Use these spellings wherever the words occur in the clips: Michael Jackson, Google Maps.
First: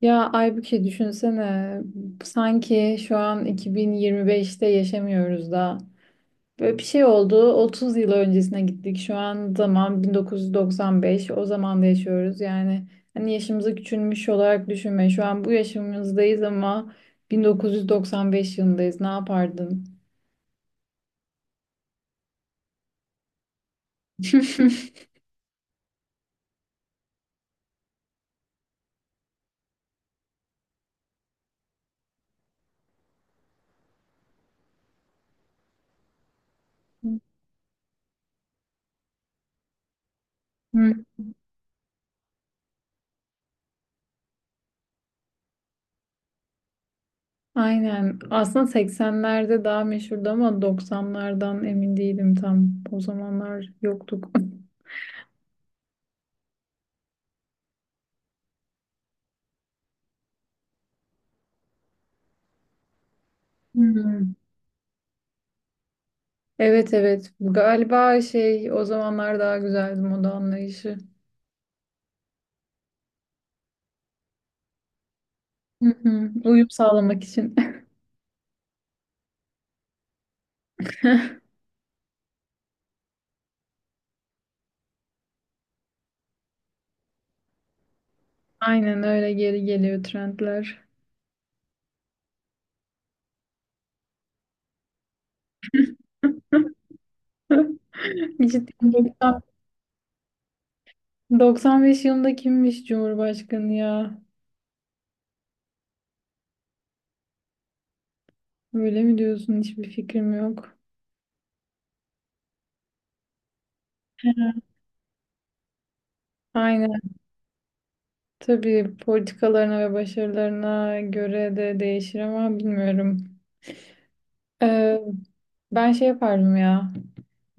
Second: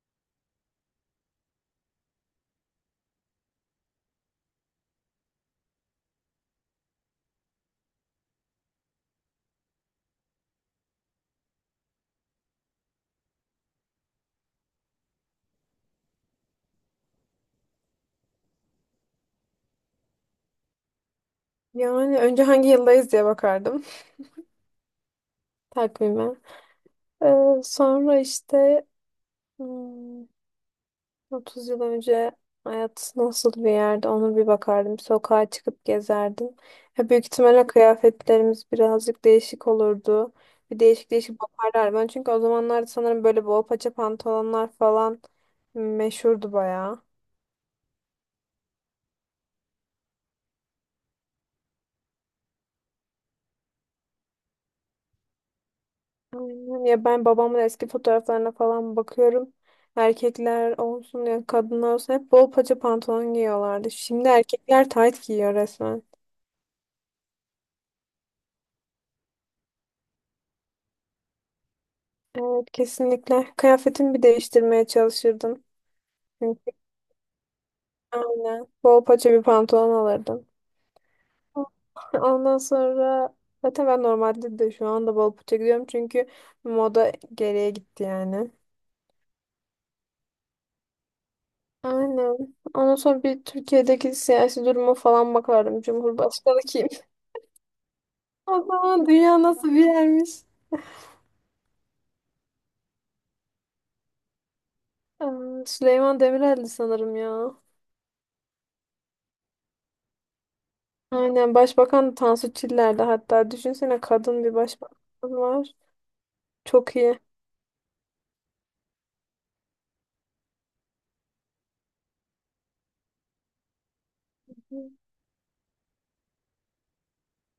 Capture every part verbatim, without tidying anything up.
Ya Aybüke, düşünsene, sanki şu an iki bin yirmi beşte yaşamıyoruz da böyle bir şey oldu, otuz yıl öncesine gittik, şu an zaman bin dokuz yüz doksan beş, o zaman da yaşıyoruz yani. Hani yaşımızı küçülmüş olarak düşünme, şu an bu yaşımızdayız ama bin dokuz yüz doksan beş yılındayız, ne yapardın? Yani önce hangi yıldayız diye bakardım takvime. Ee, Sonra işte hmm, otuz yıl önce hayat nasıl bir yerde onu bir bakardım. Sokağa çıkıp gezerdim. Ya büyük ihtimalle kıyafetlerimiz birazcık değişik olurdu. Bir Hı. değişik değişik bakarlar. Ben çünkü o zamanlarda sanırım böyle bol paça pantolonlar falan meşhurdu bayağı. Aynen, aslında seksenlerde daha meşhurdu ama doksanlardan emin değilim, tam o zamanlar yoktuk. Aynen. Ya ben babamın eski fotoğraflarına falan bakıyorum. Erkekler olsun ya kadınlar olsun hep bol paça pantolon giyiyorlardı. Hı. Şimdi erkekler tayt giyiyor resmen. Evet, evet, galiba şey, o zamanlar daha güzeldi moda anlayışı. Evet, kesinlikle. Kıyafetimi bir değiştirmeye çalışırdım. Hı hı. Çünkü Uyum sağlamak için. aynen bol paça bir pantolon alırdım. Ondan sonra zaten ben normalde de şu anda bol paça giyiyorum çünkü moda geriye gitti yani. Aynen öyle, geri geliyor trendler. Aynen. Ondan sonra bir Türkiye'deki siyasi duruma falan bakardım. Cumhurbaşkanı kim? O Cidden, zaman dünya doksan nasıl bir yermiş? doksan beş yılında kimmiş Cumhurbaşkanı ya? Aa, Süleyman Demirel'di sanırım ya. Öyle mi diyorsun? Hiçbir fikrim yok. Aynen, başbakan Tansu Çiller'di hatta. Düşünsene, kadın bir başbakan var. Çok Aynen. iyi. Tabii politikalarına ve başarılarına göre de değişir ama bilmiyorum. Ee, ben şey yapardım ya.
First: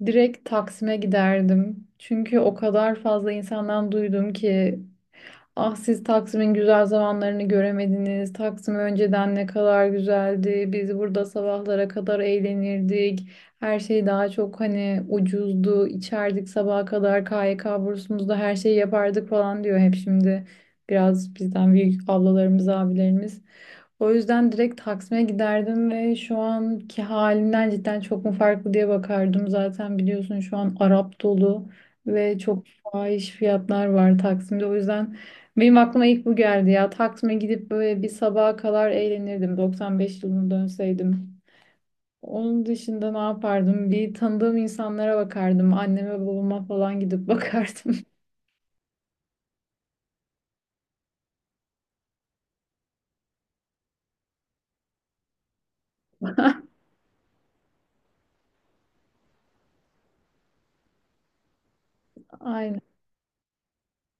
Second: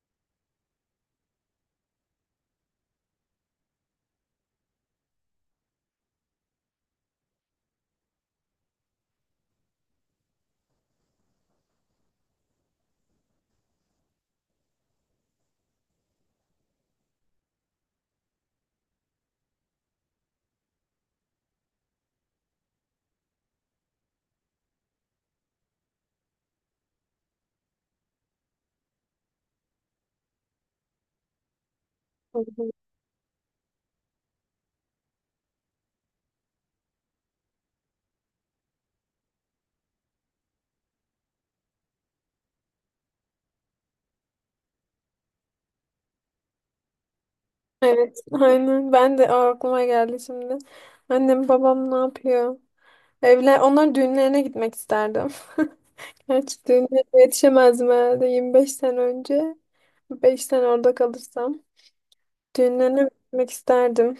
Direkt Taksim'e giderdim. Çünkü o kadar fazla insandan duydum ki: "Ah, siz Taksim'in güzel zamanlarını göremediniz. Taksim önceden ne kadar güzeldi. Biz burada sabahlara kadar eğlenirdik. Her şey daha çok hani ucuzdu. İçerdik sabaha kadar, K Y K bursumuzda her şeyi yapardık" falan diyor hep şimdi. Biraz bizden büyük ablalarımız, abilerimiz. O yüzden direkt Taksim'e giderdim ve şu anki halinden cidden çok mu farklı diye bakardım. Zaten biliyorsun, şu an Arap dolu ve çok fahiş fiyatlar var Taksim'de. O yüzden benim aklıma ilk bu geldi ya. Taksim'e gidip böyle bir sabaha kadar eğlenirdim, doksan beş yılına dönseydim. Onun dışında ne yapardım? Bir tanıdığım insanlara bakardım. Anneme babama falan gidip bakardım. Evet, aynen. Ben de aa, aklıma geldi şimdi. Annem babam ne yapıyor? Evler, onlar düğünlerine gitmek isterdim. Gerçi düğünlerine yetişemezdim herhalde yirmi beş sene önce. Beş sene orada kalırsam. Aynen. Düğünlerine gitmek isterdim.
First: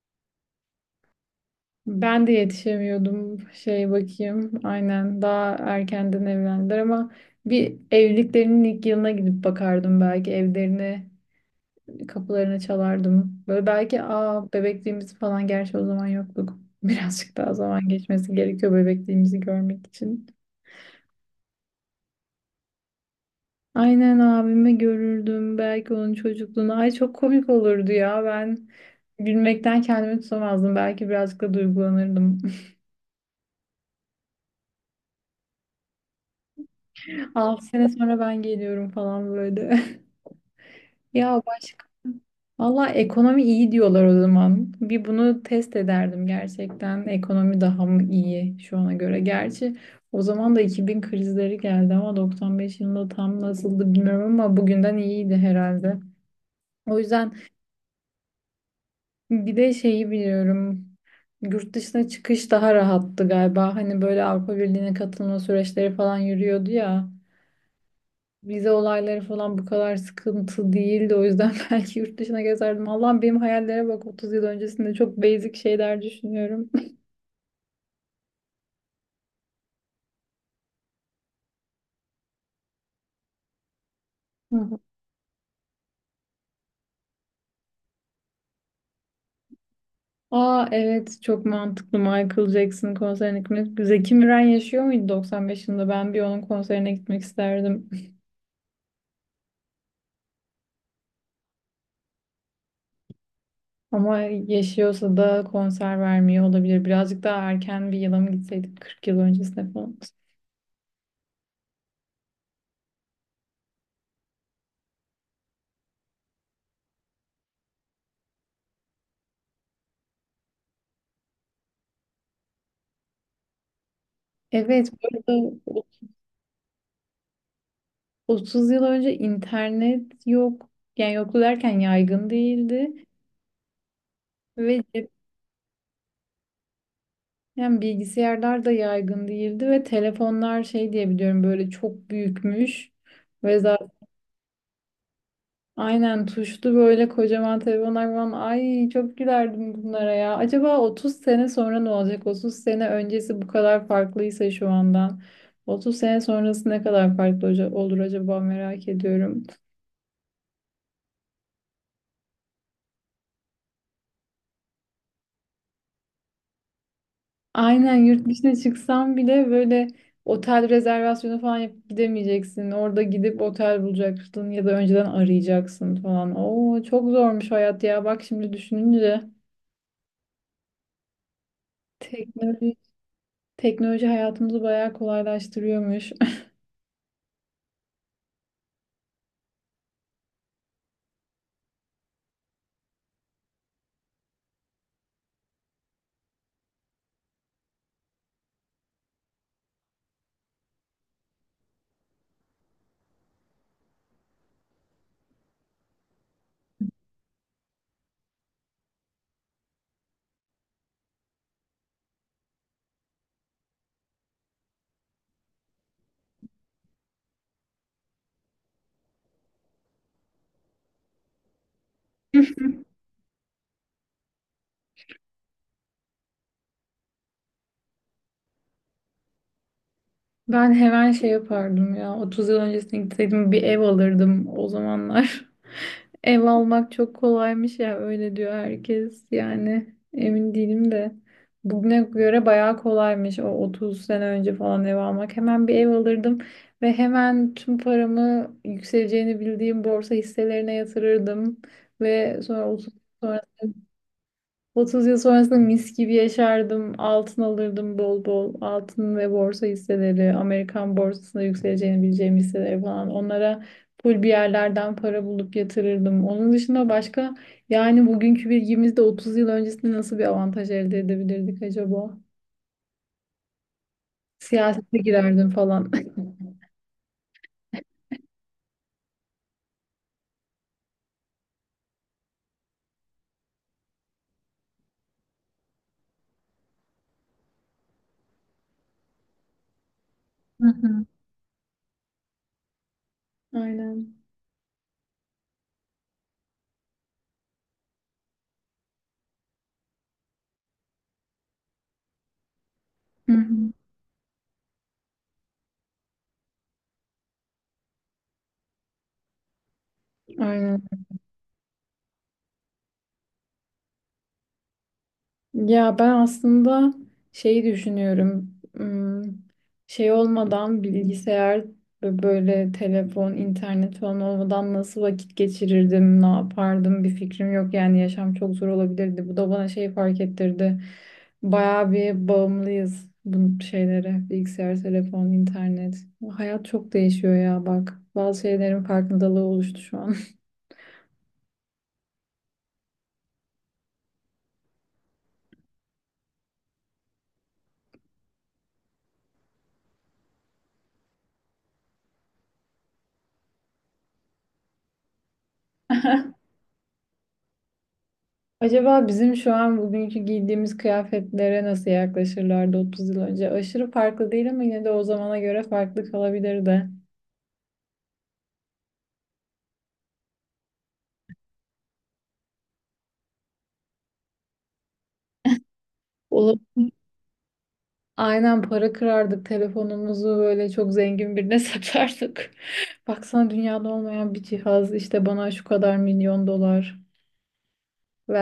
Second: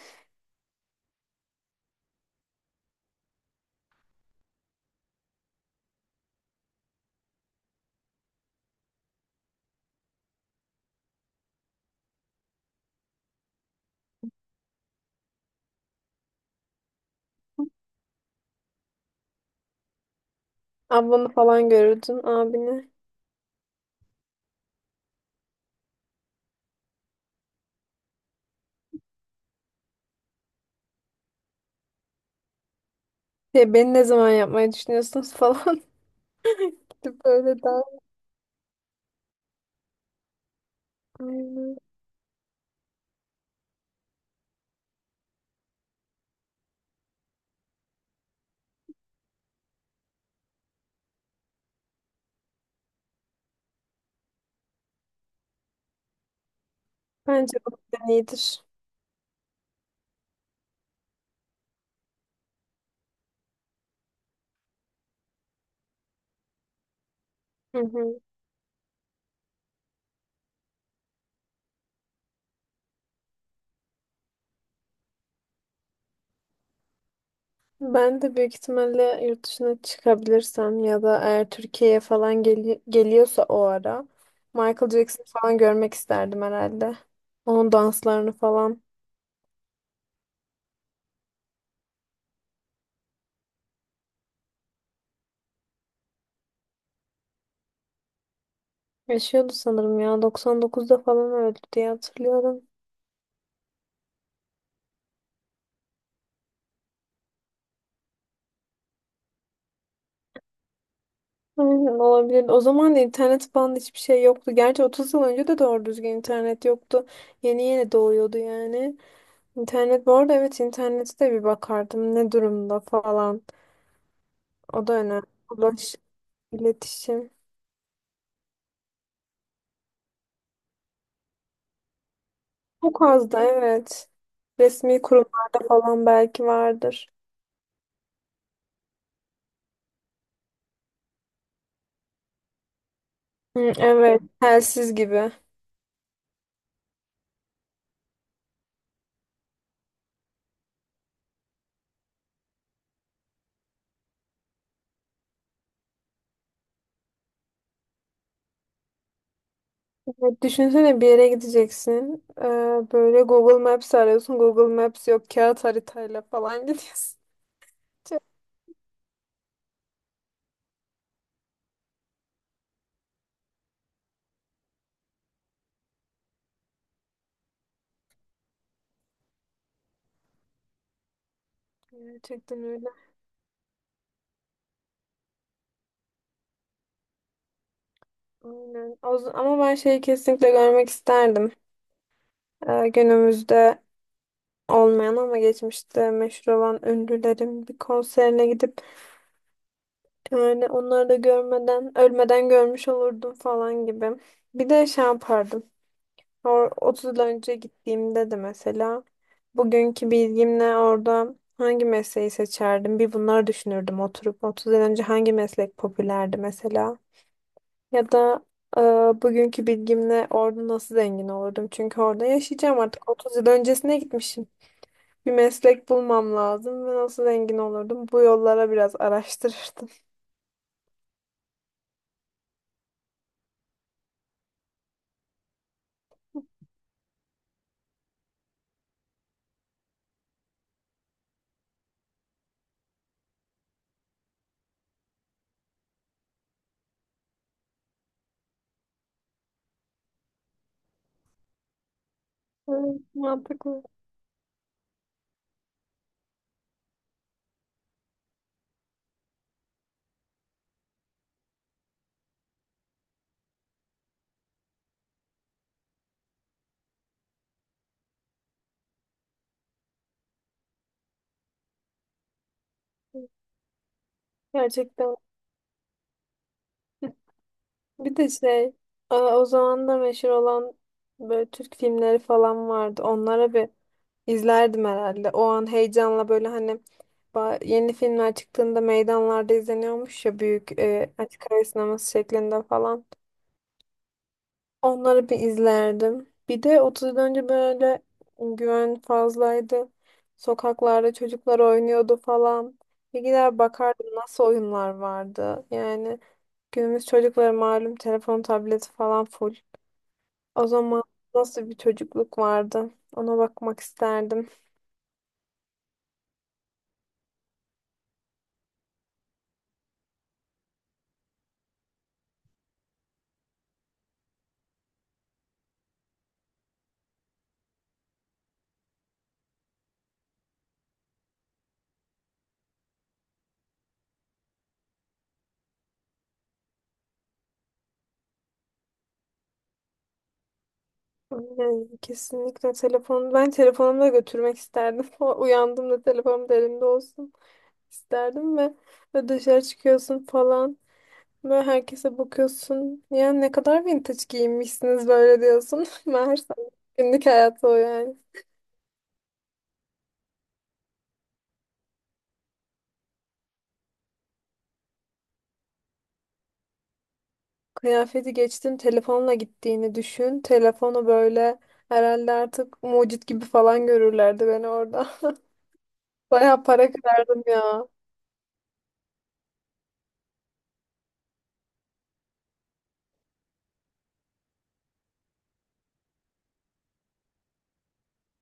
Ben de yetişemiyordum. Şey bakayım. Aynen. Daha erkenden evlendiler ama bir evliliklerinin ilk yılına gidip bakardım belki, evlerine kapılarını çalardım. Böyle belki aa bebekliğimiz falan, gerçi o zaman yoktuk. Birazcık daha zaman geçmesi gerekiyor bebekliğimizi görmek için. Ablanı falan görürdün, abini. Aynen, abimi görürdüm. Belki onun çocukluğunu. Ay çok komik olurdu ya. Ben gülmekten kendimi tutamazdım. Belki birazcık da duygulanırdım. Şey, beni ne zaman yapmayı düşünüyorsunuz falan gibi böyle altı daha. sene sonra ben geliyorum falan böyle. Ya Aynen. başka. Valla, ekonomi iyi diyorlar o zaman. Bir bunu test ederdim gerçekten. Ekonomi daha mı iyi şu ana göre? Gerçi o zaman da iki bin krizleri geldi ama doksan beş yılında tam nasıldı bilmiyorum, ama bugünden iyiydi herhalde. O yüzden Bence bu plan iyidir. bir de şeyi biliyorum. Yurt dışına çıkış daha rahattı galiba. Hani böyle Avrupa Birliği'ne katılma süreçleri falan yürüyordu ya. Hı hı. Vize olayları falan bu kadar sıkıntı değildi. O yüzden belki yurt dışına gezerdim. Allah'ım benim hayallere bak, otuz yıl öncesinde çok basic şeyler düşünüyorum. Ben de büyük ihtimalle yurt dışına çıkabilirsem ya da eğer Türkiye'ye falan geli- geliyorsa o ara Hı hı. Michael Jackson falan görmek isterdim herhalde. Onun danslarını falan. Aa evet, çok mantıklı Michael Jackson konserine gitmek. Zeki Müren yaşıyor muydu doksan beş yılında? Ben bir onun konserine gitmek isterdim. Yaşıyordu sanırım ya. doksan dokuzda falan öldü diye hatırlıyorum. Ama yaşıyorsa da konser vermiyor olabilir. Birazcık daha erken bir yıla mı gitseydik, kırk yıl öncesine falan. Aynen, olabilir. O zaman da internet falan da hiçbir şey yoktu. Gerçi otuz yıl önce de doğru düzgün internet yoktu. Yeni yeni doğuyordu yani. İnternet bu arada, evet, internete de bir bakardım ne durumda falan. O Evet, da bu önemli. arada o- Ulaş, iletişim. otuz yıl önce internet yok. Yani yoktu derken yaygın Çok değildi. az da, evet. Ve Resmi kurumlarda falan belki vardır. cepten bilgisayarlar da yaygın değildi ve telefonlar şey diye biliyorum, böyle çok büyükmüş. Ve Hı, zaten evet, telsiz gibi. aynen tuşlu böyle kocaman telefonlar falan. Ay çok gülerdim bunlara ya. Acaba otuz sene sonra ne olacak? otuz sene öncesi bu kadar farklıysa şu andan, otuz sene sonrası ne kadar farklı hoca- olur acaba, merak ediyorum. Evet, düşünsene bir yere gideceksin. Ee, böyle Google Maps arıyorsun. Google Maps yok. Kağıt haritayla falan gidiyorsun. Aynen, yurt dışına çıksan bile böyle otel rezervasyonu falan yapıp gidemeyeceksin. Orada gidip otel bulacaksın ya da önceden arayacaksın falan. Oo çok zormuş hayat ya. Bak şimdi düşününce, Gerçekten teknoloji öyle. teknoloji hayatımızı bayağı kolaylaştırıyormuş. Aynen. O z- Ama ben şeyi kesinlikle görmek isterdim. Ee, günümüzde olmayan ama geçmişte meşhur olan ünlülerin bir konserine gidip yani onları da görmeden ölmeden görmüş olurdum falan gibi. Bir de şey yapardım. O- otuz yıl önce gittiğimde de mesela bugünkü bilgimle orada hangi mesleği seçerdim? Bir bunları düşünürdüm oturup otuz yıl önce hangi meslek popülerdi mesela? Ya da e, bugünkü bilgimle orada nasıl zengin olurdum? Çünkü orada yaşayacağım artık otuz yıl öncesine gitmişim. Bir meslek bulmam lazım ve nasıl zengin olurdum? Bu yollara biraz araştırırdım. Ben hemen şey yapardım ya. otuz yıl öncesine gitseydim bir ev alırdım o zamanlar. Ev almak çok kolaymış ya, öyle diyor herkes, yani emin değilim de bugüne göre bayağı kolaymış o otuz sene önce falan. Ev almak, hemen bir ev alırdım ve hemen tüm paramı yükseleceğini bildiğim borsa hisselerine yatırırdım ve sonra otuz Evet, mantıklı. otuz yıl sonrasında mis gibi yaşardım. Altın alırdım bol bol. Altın ve borsa hisseleri, Amerikan borsasında yükseleceğini bileceğim hisseleri falan. Onlara full bir yerlerden para bulup yatırırdım. Onun dışında başka, yani bugünkü bilgimizde otuz yıl öncesinde nasıl bir avantaj elde edebilirdik acaba? Siyasete Gerçekten. girerdim falan. Bir de şey, e, o zaman da meşhur olan böyle Türk filmleri falan vardı. Onlara bir izlerdim herhalde. O an heyecanla böyle hani ba- yeni filmler çıktığında meydanlarda izleniyormuş ya Hı büyük hı. e, açık hava sineması şeklinde falan. Aynen. Onları bir izlerdim. Bir de otuz yıl önce böyle güven fazlaydı. Sokaklarda çocuklar oynuyordu falan. Bir Hı gider hı. bakardım nasıl oyunlar vardı. Yani günümüz çocukları malum telefon, tableti falan full. O Aynen. zaman nasıl bir çocukluk vardı? Ona bakmak isterdim. Ya ben aslında şeyi düşünüyorum. Hmm, Şey olmadan, bilgisayar ve böyle telefon, internet falan olmadan nasıl vakit geçirirdim, ne yapardım, bir fikrim yok. Yani yaşam çok zor olabilirdi. Bu da bana şey fark ettirdi. Bayağı bir bağımlıyız bu şeylere. Bilgisayar, telefon, internet. Hayat çok değişiyor ya bak. Bazı şeylerin farkındalığı oluştu şu an. Yani kesinlikle telefonu, ben telefonumu da götürmek isterdim. O- Uyandığımda telefonum da elimde olsun isterdim ve ve dışarı çıkıyorsun falan. Böyle herkese bakıyorsun. Ya ne kadar vintage giyinmişsiniz böyle diyorsun. Meğerse günlük hayatı o yani. Acaba bizim şu an bugünkü giydiğimiz kıyafetlere nasıl yaklaşırlardı otuz yıl önce? Aşırı farklı değil ama yine de o zamana göre farklı kalabilirdi. Kıyafeti geçtim, telefonla gittiğini düşün. Telefonu böyle herhalde artık mucit gibi falan görürlerdi beni orada. Olup Bayağı para kırardım ya. aynen para kırardık, telefonumuzu böyle çok zengin birine satardık. Baksana, dünyada olmayan bir cihaz işte, bana şu kadar milyon dolar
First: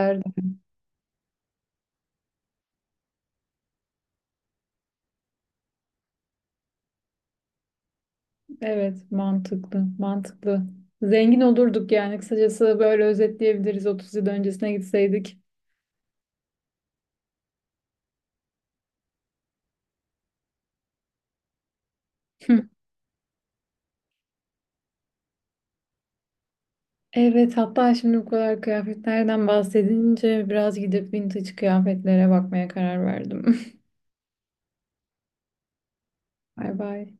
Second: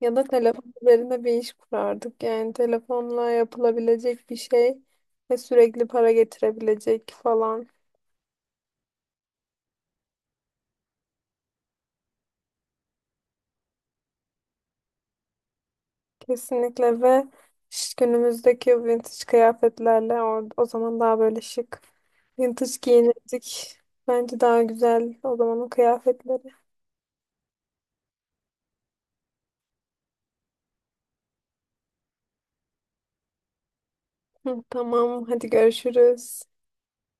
Ya da telefon üzerine bir iş kurardık. Yani telefonla yapılabilecek bir şey ve sürekli para getirebilecek falan. Evet, mantıklı, mantıklı. Zengin olurduk yani, kısacası böyle özetleyebiliriz, otuz yıl öncesine gitseydik. Kesinlikle ve ş- günümüzdeki vintage kıyafetlerle or- o zaman daha böyle şık vintage giyinirdik. Bence daha güzel o zamanın kıyafetleri. Evet, hatta şimdi bu kadar kıyafetlerden bahsedince biraz gidip vintage kıyafetlere bakmaya karar verdim. Hı, tamam, hadi görüşürüz. Bay bay.